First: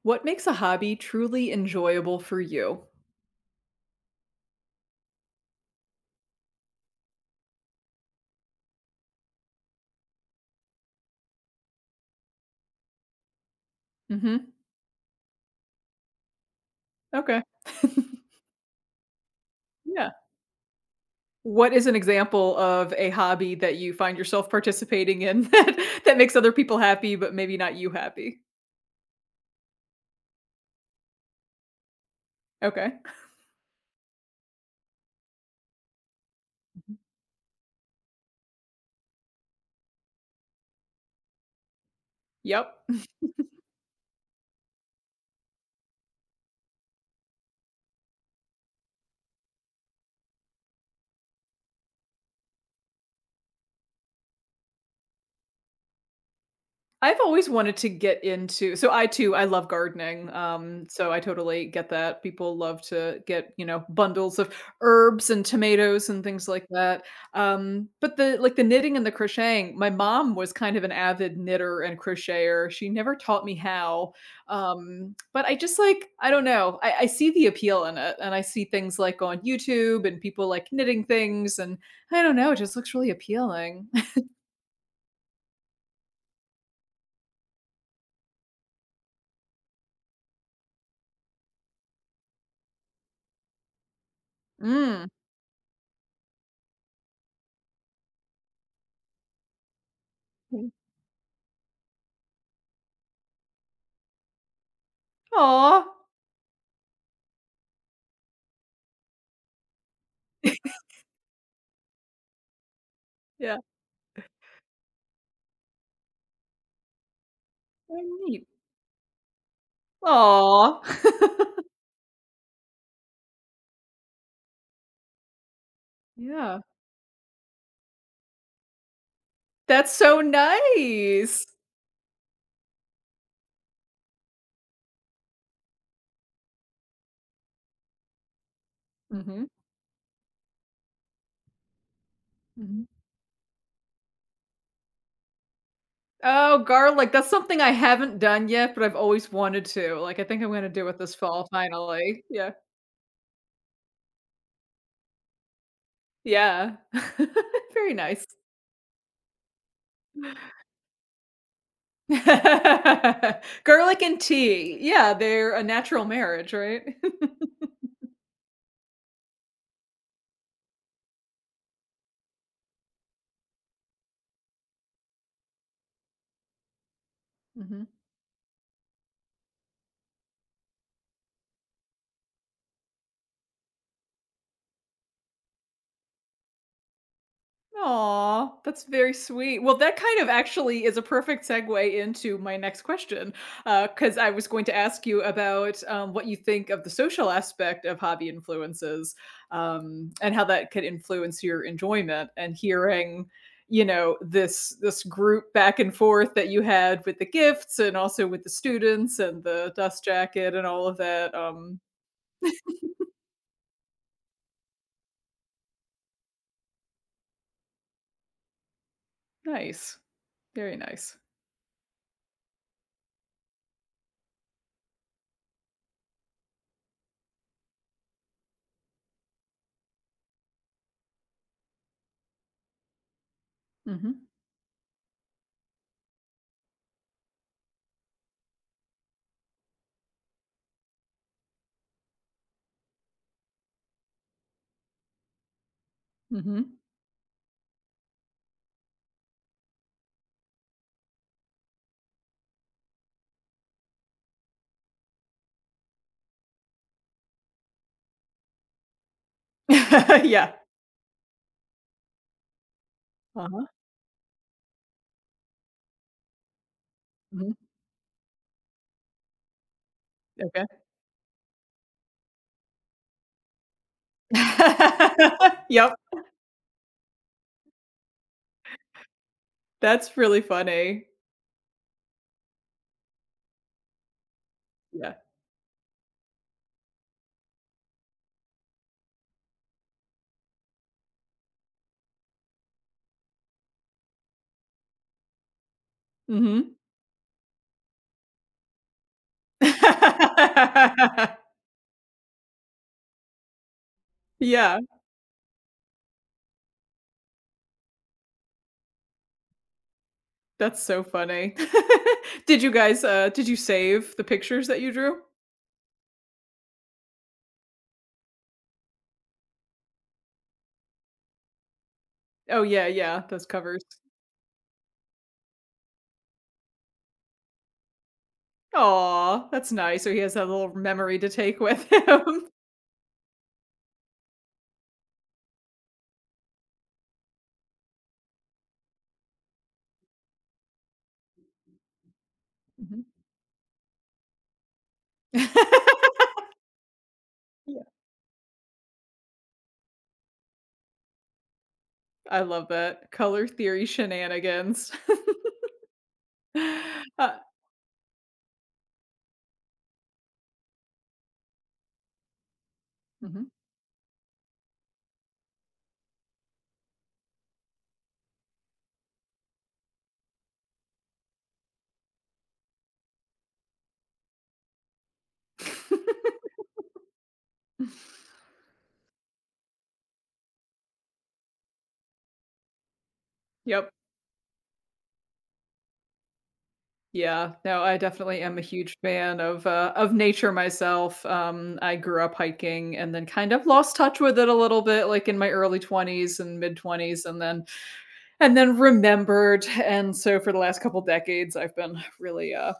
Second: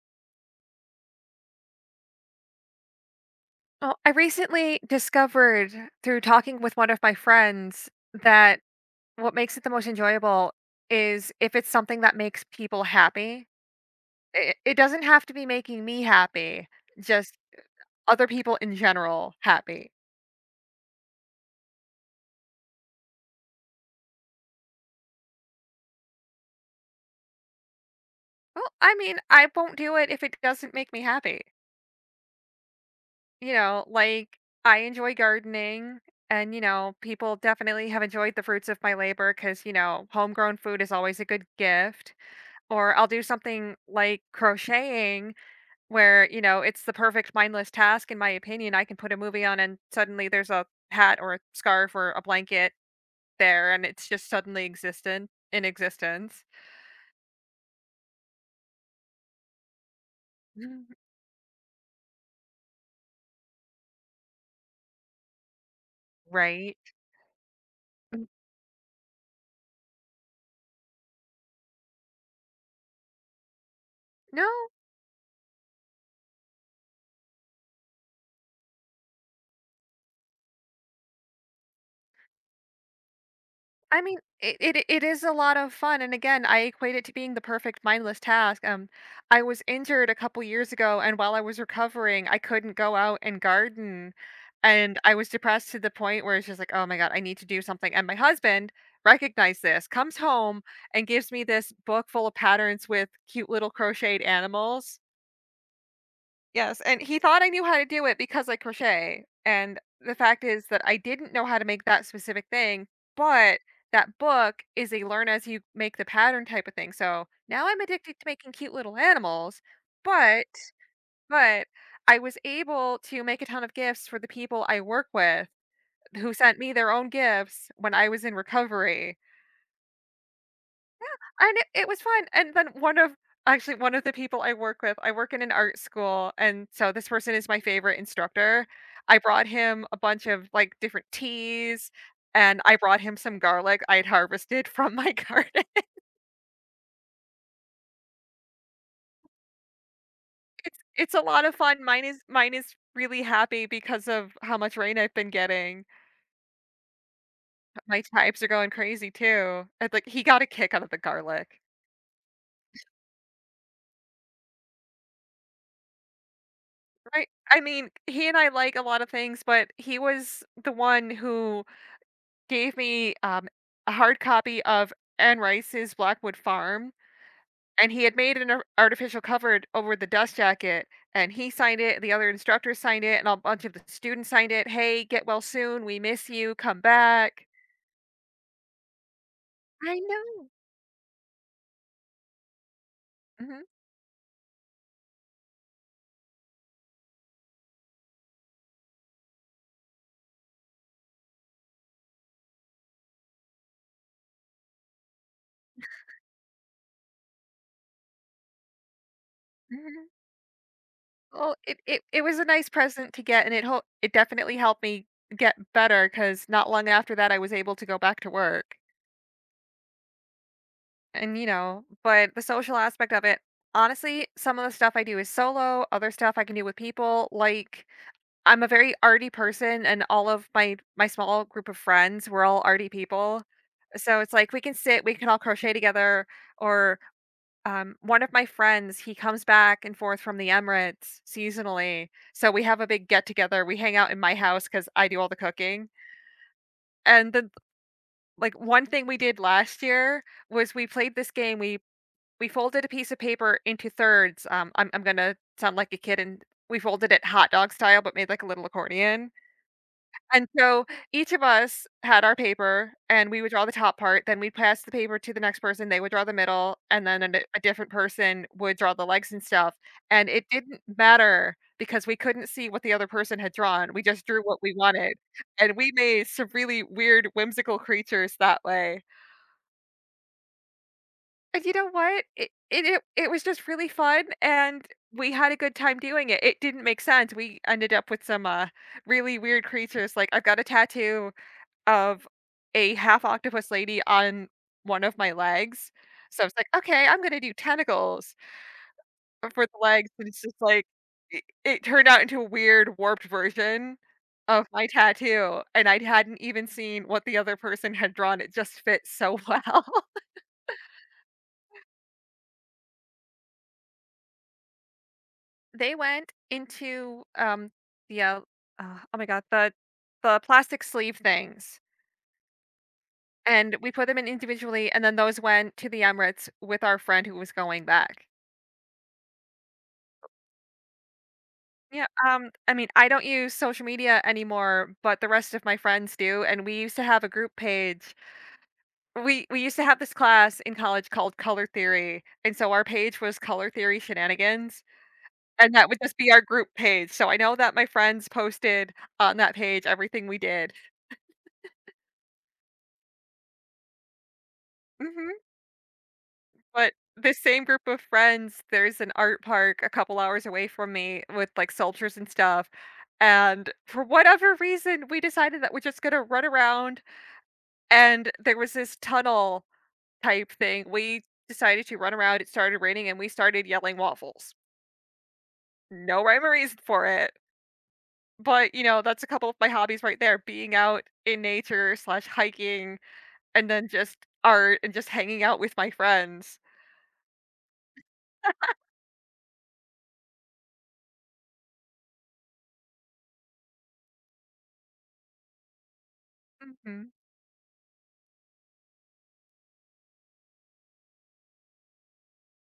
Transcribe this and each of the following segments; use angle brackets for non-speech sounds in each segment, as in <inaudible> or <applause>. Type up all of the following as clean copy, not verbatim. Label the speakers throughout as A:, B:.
A: What makes a hobby truly enjoyable for you?
B: Well, I recently discovered through talking with one of my friends that what makes it the most enjoyable is if it's something that makes people happy.
A: Mhm.
B: It doesn't have to be making me happy, just
A: Okay. <laughs>
B: other people in general happy.
A: Yeah. What is an example of a hobby that you find yourself participating in <laughs> that makes other people happy, but maybe not you happy?
B: Well, I mean, I won't do it if it doesn't make me happy.
A: Okay.
B: You know, like I enjoy gardening, and, you
A: Mhm.
B: know, people definitely have enjoyed the fruits of my labor because, you know, homegrown food is always a good gift,
A: Yep.
B: or I'll do something like crocheting, where, you know, it's the perfect mindless task in my opinion. I can put a movie on and suddenly there's a hat or a scarf or a blanket there, and it's just suddenly existent in existence.
A: I've always wanted to get into, so I too, I love gardening,
B: Mhm.
A: so I totally get that. People love to get bundles of herbs and tomatoes and things like
B: Right?
A: that. But the like the knitting and the crocheting, my mom was kind of an avid knitter and crocheter. She never taught me how.
B: No.
A: But I just like, I don't know, I see the appeal in it, and I see things like on YouTube and people like knitting things, and I don't know, it just looks really appealing.
B: I mean, it is a lot of fun, and again, I equate it to being the perfect mindless task. I was injured a couple years ago, and while I was recovering, I couldn't go out and garden, and
A: <laughs> Mm.
B: I was depressed to the point where it's just like, "Oh my god, I need to do something," and my husband recognized this, comes home, and gives me this book full of patterns with cute little crocheted animals.
A: Aw.
B: Yes, and he thought I knew how to do it because I crochet, and the fact is that I didn't know how to make that specific thing,
A: Yeah.
B: but that book is a learn as you make the pattern type of thing, so now I'm
A: Oh,
B: addicted to
A: neat.
B: making cute little animals, but
A: Aw.
B: but
A: <laughs>
B: I was able to make a ton of gifts for the people I work with who sent
A: Yeah.
B: me their own gifts when I was in recovery.
A: That's so nice.
B: And it was fun, and then one of actually, one of the people I work with, I work in an art school, and so this person is my favorite instructor. I
A: Mhm,
B: brought him a bunch of, like, different teas, and I
A: mhm.
B: brought him some garlic I had harvested from my <laughs> garden.
A: Oh, garlic, that's something I haven't done yet, but I've always wanted to, like, I think I'm gonna
B: It's
A: do it this
B: it's a lot
A: fall
B: of fun. Mine is
A: finally. Yeah.
B: mine is really happy because of how much rain I've been getting.
A: Yeah. <laughs> Very
B: My
A: nice.
B: types are going crazy too. And, like, he got a kick out of the garlic,
A: <laughs> Garlic and tea. Yeah, they're a natural marriage, right?
B: right? I
A: <laughs>
B: mean, he and I like a lot of things, but he was the one who gave me, a hard copy of Anne Rice's Blackwood Farm,
A: Mhm.
B: and he had made an ar artificial cover over the dust jacket, and he signed it, the other instructors signed it, and a bunch of the students signed it, "Hey, get well soon, we miss you, come back."
A: Aw, that's very sweet. Well, that
B: I
A: kind of
B: know.
A: actually is a perfect segue into my next question,
B: Mhm,
A: because I was going to ask you about, what you think of the social aspect of hobby influences, and how that could influence your enjoyment and hearing, this group back and forth that you had with the gifts and also with the students and the dust
B: mhm.
A: jacket and all of that.
B: Well, it was a nice present to get, and it definitely helped me get better, because not long after that, I was able to go back to work.
A: Nice. Very nice.
B: And you know, but the social aspect of it, honestly, some of the stuff I do is solo, other stuff I can do with people. Like I'm a very arty person, and all of my small group of friends, we're all arty people. So
A: Mhm.
B: it's like we can sit, we can all crochet together, or one of my friends, he comes back and forth from the Emirates seasonally. So we have a big get together. We hang out in my house because I do all the cooking.
A: Mhm.
B: And then, like, one thing we did last year was we played this game. We folded a piece of paper into thirds. I'm gonna sound like a kid, and we folded it hot dog style, but made like a little accordion.
A: <laughs>
B: And
A: Yeah.
B: so each of us had our paper, and we would draw
A: Uh-huh.
B: the top part. Then we'd pass the paper to the next person. They would draw the middle, and then a,
A: Mhm.
B: a different person would draw the legs and stuff. And it
A: Okay.
B: didn't matter because we couldn't see what the other person had drawn. We just drew what we wanted,
A: <laughs>
B: and we
A: Yep,
B: made some really weird, whimsical creatures that way.
A: that's really funny.
B: You know what? It was just really fun, and
A: Yeah.
B: we had a good time doing it. It didn't make sense. We ended up with some, really weird creatures, like, I've got a tattoo of a half octopus lady on one of my legs, so I was like,
A: Mhm.
B: "Okay, I'm gonna do tentacles for the legs," and it's just like it
A: <laughs>
B: it turned out into a weird warped version of
A: Yeah,
B: my tattoo, and I hadn't even seen what the other person had drawn. It just fit so well. <laughs>
A: that's so funny. <laughs> Did you guys, did you save the pictures that you drew?
B: They went into, the, uh, oh my god, the plastic sleeve things,
A: Oh, yeah, yeah, those
B: and
A: covers.
B: we put them in individually, and then those went to the Emirates with our friend who was going back.
A: Aw, that's nice, so he has that little memory to take with
B: Yeah,
A: him.
B: I mean, I don't use social media anymore, but the rest of my friends do, and we used to have a group page. We used to have this class in college called Color Theory, and so our
A: Mhm.
B: page was Color Theory Shenanigans, and that would
A: <laughs>
B: just be our group page. So I know that
A: Yeah,
B: my friends posted on that page everything we did.
A: I love that. Color theory shenanigans.
B: Mhm. But
A: <laughs>
B: the
A: Uh
B: same group of friends, there's an art park a couple hours away from me with like sculptures and stuff.
A: mhm.
B: And for whatever reason, we decided that we're just gonna run around. And there was this tunnel type thing. We decided to run around. It started raining and we started yelling waffles. No
A: <laughs>
B: rhyme or reason for it. But you know, that's a couple of my hobbies right there, being out in nature/hiking, and then
A: Yep.
B: just art and just hanging out with my friends.
A: Yeah, no, I definitely am a huge fan of nature myself. I grew up hiking and then kind of lost touch with it a little bit, like, in my early 20s and
B: Mhm.
A: mid-20s, and then remembered, and so for the last couple decades, I've been really,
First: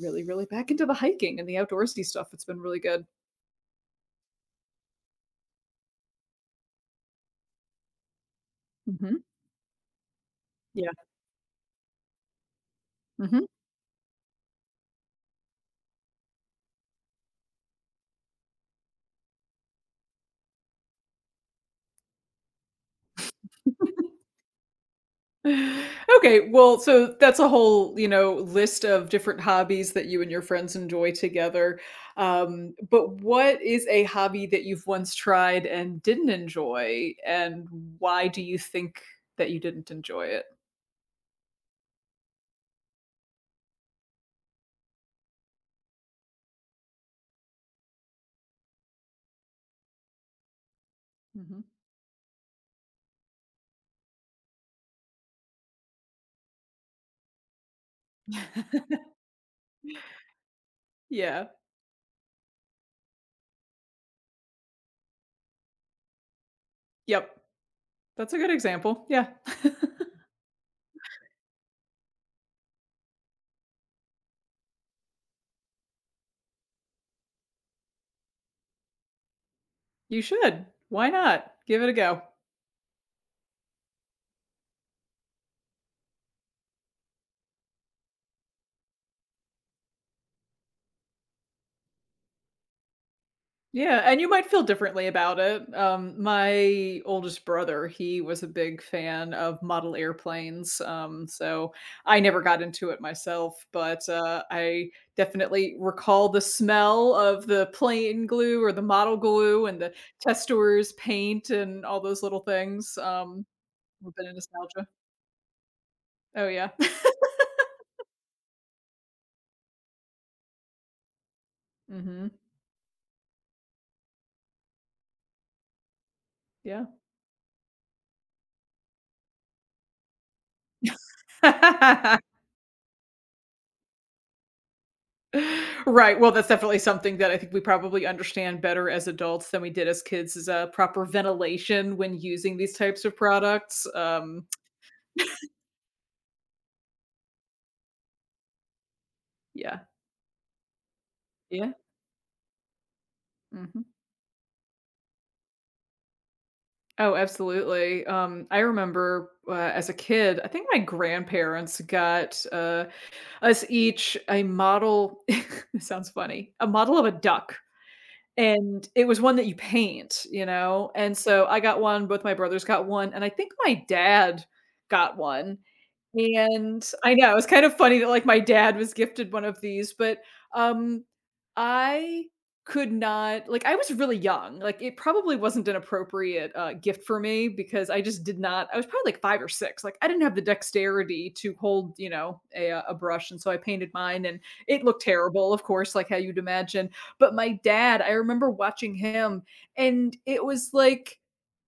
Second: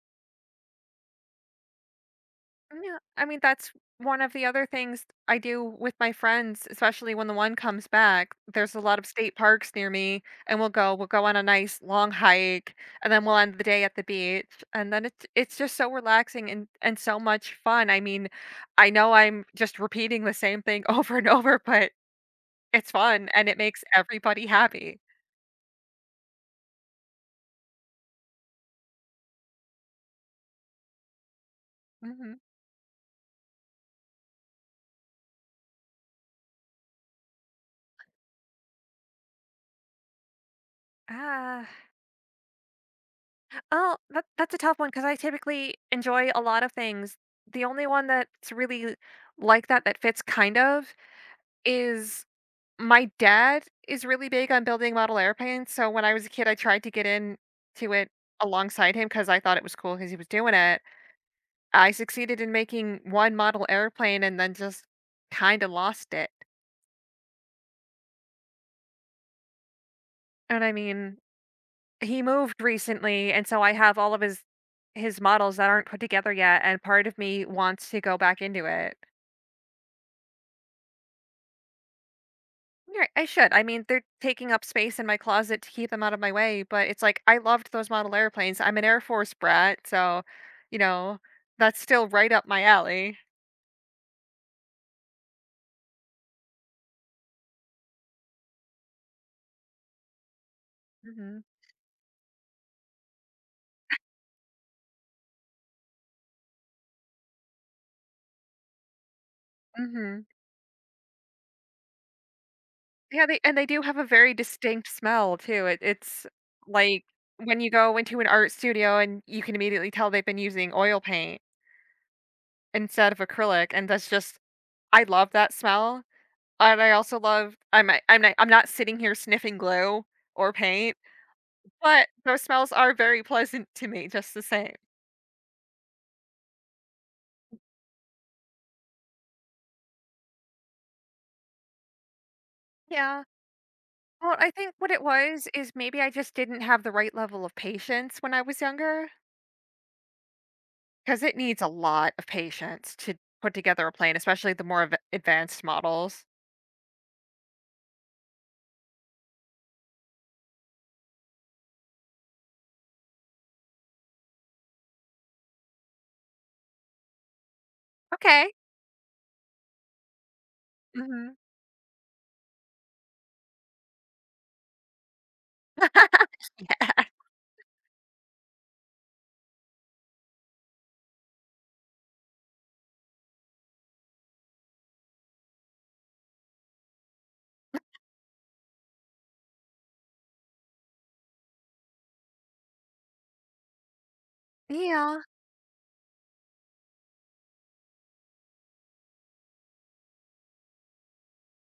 A: really, really back into the hiking and the outdoorsy stuff. It's been really
B: Yeah,
A: good.
B: I mean, that's one of the other things I do with my friends, especially when the one comes back. There's a lot of
A: Mhm.
B: state parks near me, and we'll
A: Yeah.
B: go. We'll go on a nice long hike, and then we'll
A: Mhm.
B: end the day at the beach. And then it's just so relaxing and so much fun. I mean, I know I'm just repeating the same thing <laughs> over and over, but it's fun and it makes everybody happy.
A: Okay, well, so that's a whole list of different hobbies that you and your friends enjoy together.
B: Hmm.
A: But what is a hobby that you've once tried and didn't enjoy, and why do you think that you didn't enjoy it?
B: Ah. Oh, that's a tough one because I typically enjoy a lot of things. The only one that's really like that, that fits kind of,
A: Mhm.
B: is my dad is really big on building model airplanes, so when I was a kid, I tried to get in to it alongside him
A: <laughs>
B: because I thought it was cool because he was doing it.
A: Yeah.
B: I succeeded in making one model airplane and then just kinda lost it,
A: Yep. That's a good example. Yeah. <laughs>
B: and I mean, he moved recently, and so I have all of his models that aren't put together yet, and part of me wants to go back into it.
A: You should. Why not? Give it a go.
B: Right, I should. I mean, they're taking up space in my closet to keep them out of my way, but it's like I loved those model airplanes. I'm an Air Force brat, so you know that's still right up my alley.
A: Yeah, and you might feel differently about it. My oldest brother, he was a big fan of model airplanes.
B: Hmm.
A: So I never got into it myself, but I definitely recall the smell of the plane glue or the model glue and the
B: Hmm.
A: testors paint and all those little things.
B: Yeah, they do have a
A: A bit
B: very
A: of nostalgia.
B: distinct smell too. It's
A: Oh, yeah.
B: like when you go into an art studio and you can immediately tell they've been using oil paint
A: <laughs> Hmm.
B: instead of acrylic, and that's just I love that smell. And
A: Yeah.
B: I also love, I'm not sitting here sniffing glue or paint. But
A: <laughs>
B: those smells are very pleasant to me just the same.
A: Right, well, that's definitely something that I think we probably understand better as adults than we did as kids, is a proper ventilation when using these types of
B: Yeah.
A: products,
B: Well, I think what it was is maybe I just didn't have the right level of patience when I was younger,
A: yeah.
B: because it needs a
A: Yeah,
B: lot of patience to put
A: mhm.
B: together a plane, especially the more advanced models.
A: Oh, absolutely. I remember, as a kid, I think my grandparents got, us each a model <laughs> this sounds funny, a model of a duck,
B: Okay.
A: and it was one that you paint, and
B: Hmm.
A: so I got one, both my brothers got one, and I think my dad got one.
B: <laughs>
A: And I know, it's kind of funny that, like, my dad was gifted one of these, but, um, I could not, like, I was really young, like, it probably wasn't an appropriate, gift for me, because I just did not, I was probably, like, 5 or 6, like, I didn't have the dexterity to hold, a brush, and so I painted mine, and it looked
B: Yeah.
A: terrible, of course, like how you'd imagine. But my dad, I remember watching him, and it was like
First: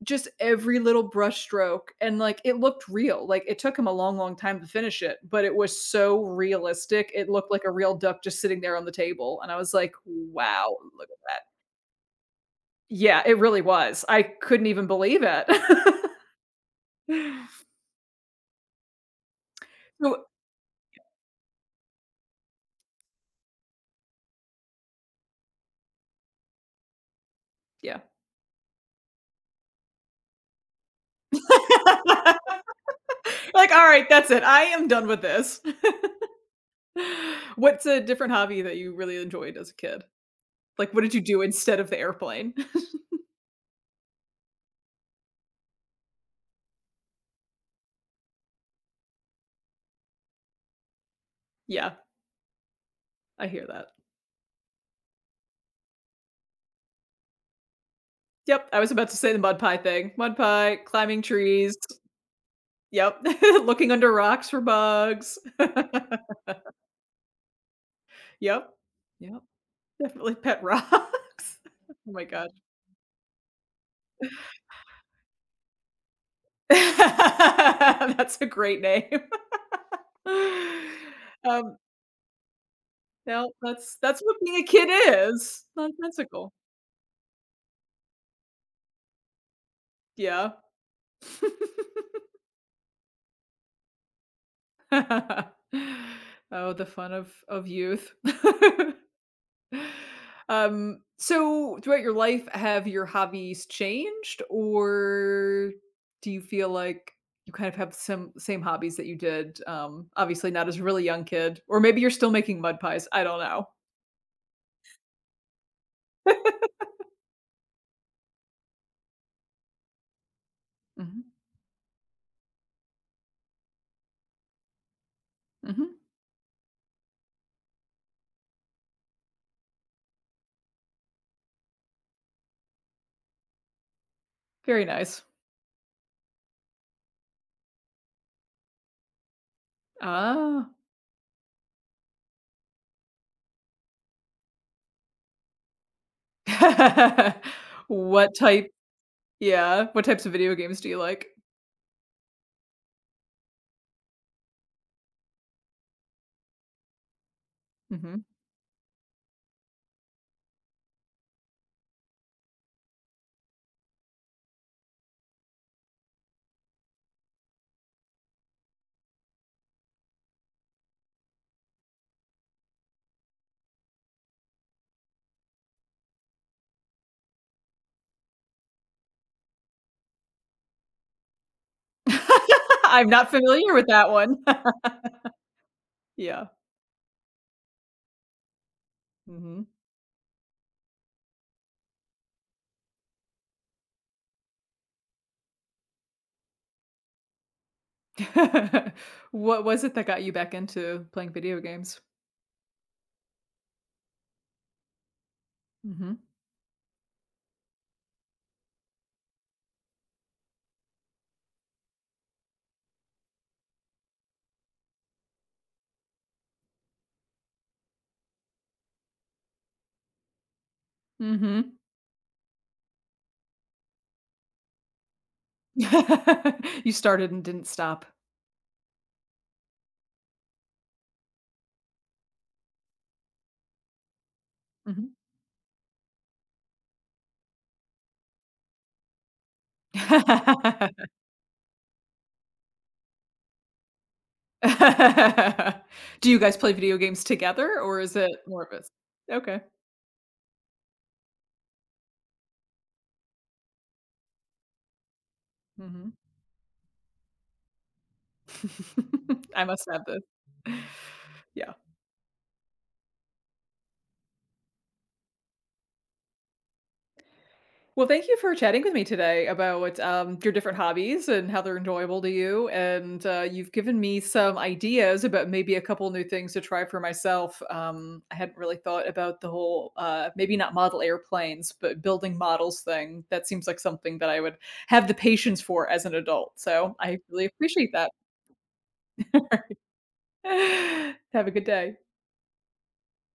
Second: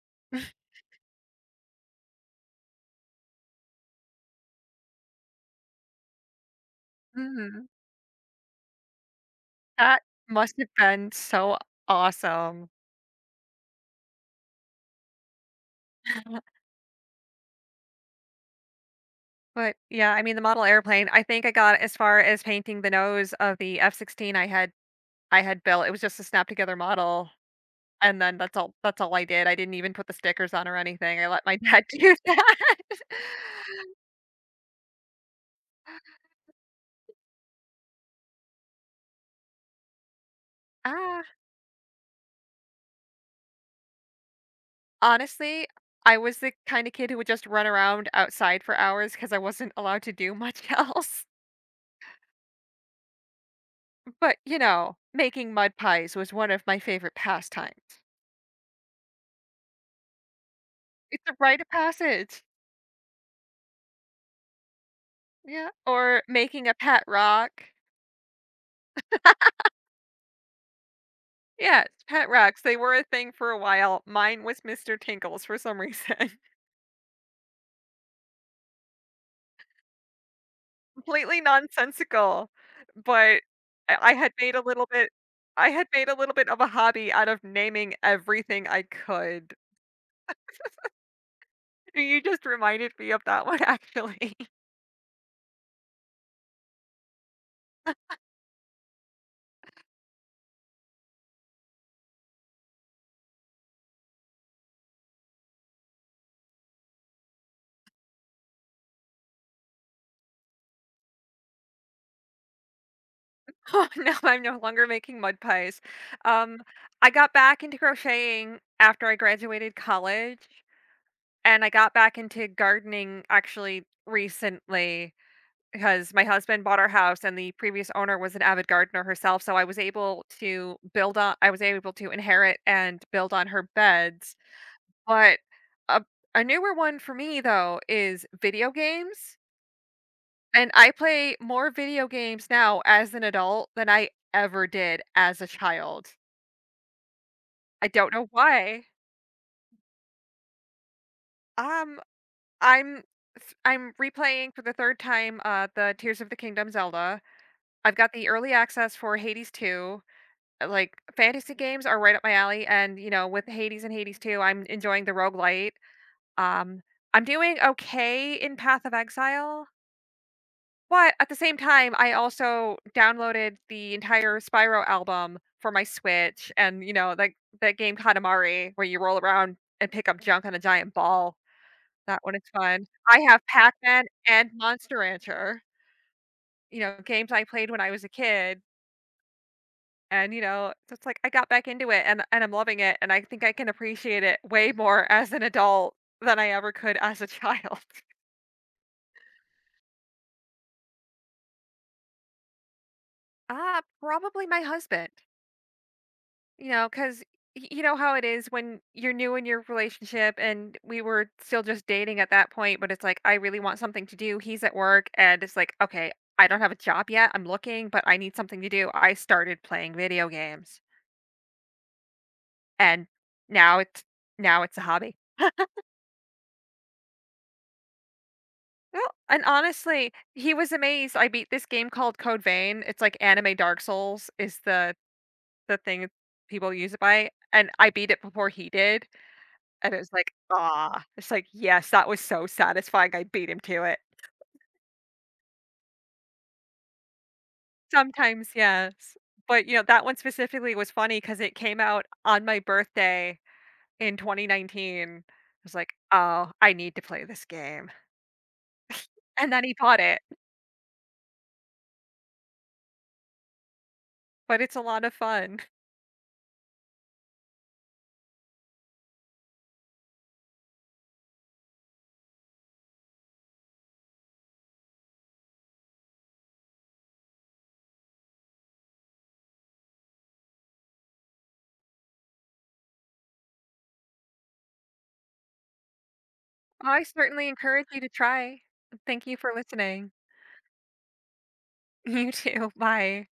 A: just every little brush stroke, and like it looked real, like it took him a long long time to finish it, but it was so realistic, it looked like
B: Hmm.
A: a real duck just sitting there on the table. And I was like,
B: That must have
A: wow, look
B: been
A: at that.
B: so awesome.
A: Yeah, it really was. I couldn't even believe it. <laughs>
B: But yeah, I
A: So
B: mean the model airplane, I think I got as far as painting the nose of the F-16 I had built. It was just a snap together model.
A: yeah.
B: And then that's all I did. I didn't even put the stickers on or anything. I let my dad <laughs> do that.
A: <laughs>
B: <laughs>
A: Like, all right, that's it, I am done with this. <laughs> What's a different hobby that you really enjoyed as a kid, like what did you
B: Ah,
A: do instead of the airplane? <laughs>
B: honestly, I was the kind of kid who would just run around outside for hours because I wasn't allowed to do much <laughs> else.
A: Yeah, I hear that.
B: But, you know, making mud pies was one of my favorite pastimes.
A: Yep, I was about to say the mud pie thing. Mud pie, climbing
B: It's a rite of
A: trees.
B: passage.
A: Yep. <laughs> Looking under rocks for bugs.
B: Yeah,
A: <laughs>
B: or making a pet rock.
A: Yep. Yep. Definitely pet rocks. <laughs>
B: Yes,
A: Oh my
B: pet
A: god.
B: rocks, they were a thing for a while. Mine was Mr. Tinkles for some reason.
A: <laughs> That's a great name. <laughs>
B: Completely
A: Um,
B: nonsensical, but
A: no, that's
B: I I
A: that's
B: had
A: what
B: made
A: being
B: a
A: a kid
B: little bit
A: is.
B: I had made a little bit
A: Nonsensical.
B: of a hobby out of naming everything I could.
A: Yeah.
B: You just reminded me of that one actually. <laughs>
A: <laughs> Oh, the fun of youth. <laughs> So throughout your life, have your hobbies changed, or do you feel like you kind of have some same hobbies that you did? Obviously not as a really young kid, or maybe you're still making mud pies. I don't know.
B: Oh, now I'm no longer making mud pies. Um, I got back into crocheting after I graduated college,
A: Mhm,
B: and I got back into gardening actually recently,
A: mhm.
B: because my husband bought our house and the previous owner was an avid gardener herself, so I was able to inherit and build on her beds.
A: Very nice.
B: But a, a newer one for me though is video games,
A: Ah,
B: and I play more video games now as an adult than I ever did as a child.
A: <laughs>
B: I don't know
A: what type?
B: why.
A: Yeah, what types of video games do you like?
B: Um i'm th- i'm replaying for the third time the Tears of the Kingdom Zelda. I've got
A: Mhm.
B: the early access for Hades 2. Like, fantasy games are right up my alley, and, you know, with Hades and Hades 2, I'm enjoying the roguelite. Um, I'm doing okay in Path of Exile, but at the same time, I also downloaded the entire Spyro album for my Switch and, you know, like that game Katamari where you roll around and pick up junk on a giant ball. That one is
A: <laughs>
B: fun.
A: I'm
B: I
A: not
B: have
A: familiar with
B: Pac-Man
A: that one.
B: and
A: <laughs>
B: Monster Rancher,
A: Yeah.
B: you know, games I played when I was a kid.
A: Mhm.
B: And, you know, it's like I got back into it, and I'm loving it, and I think I can appreciate it way more as an adult than I ever could as a child. <laughs>
A: <laughs> What was it that got you back into playing video games?
B: Ah, probably my husband.
A: Mhm.
B: You know, cause you know how it is when you're new in your relationship and we were still just dating at that point, but it's like, I really want something to do, he's at work, and it's like, "Okay, I don't have a job yet, I'm looking, but I need something to do." I started playing video games,
A: Mhm.
B: and now it's now it's a hobby.
A: <laughs> You started and didn't stop.
B: Well, and honestly, he was amazed. I beat this game called Code Vein. It's like anime Dark Souls is the
A: Mhm.
B: the thing people use it by, and I beat it before he did, and it was like, ah, it's like yes, that was so satisfying. I beat him to it.
A: <laughs> Do you guys play video games together, or is it
B: Sometimes,
A: more of us?
B: yes,
A: Okay.
B: but you know that one specifically was funny because it came out on my birthday in 2019. I was like,
A: Mhm.
B: oh, I need to play this game, and
A: <laughs> I
B: then he
A: must
B: bought
A: have
B: it.
A: this. Yeah.
B: But it's a lot of fun.
A: Well, thank you for chatting with me today about, your different hobbies and how they're enjoyable to you. And you've given me some ideas about maybe a couple new things to try for myself. I hadn't really thought about the whole, maybe not model airplanes, but building models thing. That seems like something that I would have the patience for as an adult. So
B: I
A: I really
B: certainly encourage
A: appreciate
B: you to
A: that.
B: try. Thank you for listening.
A: <sighs> Have a good day.
B: <laughs> You too. Bye.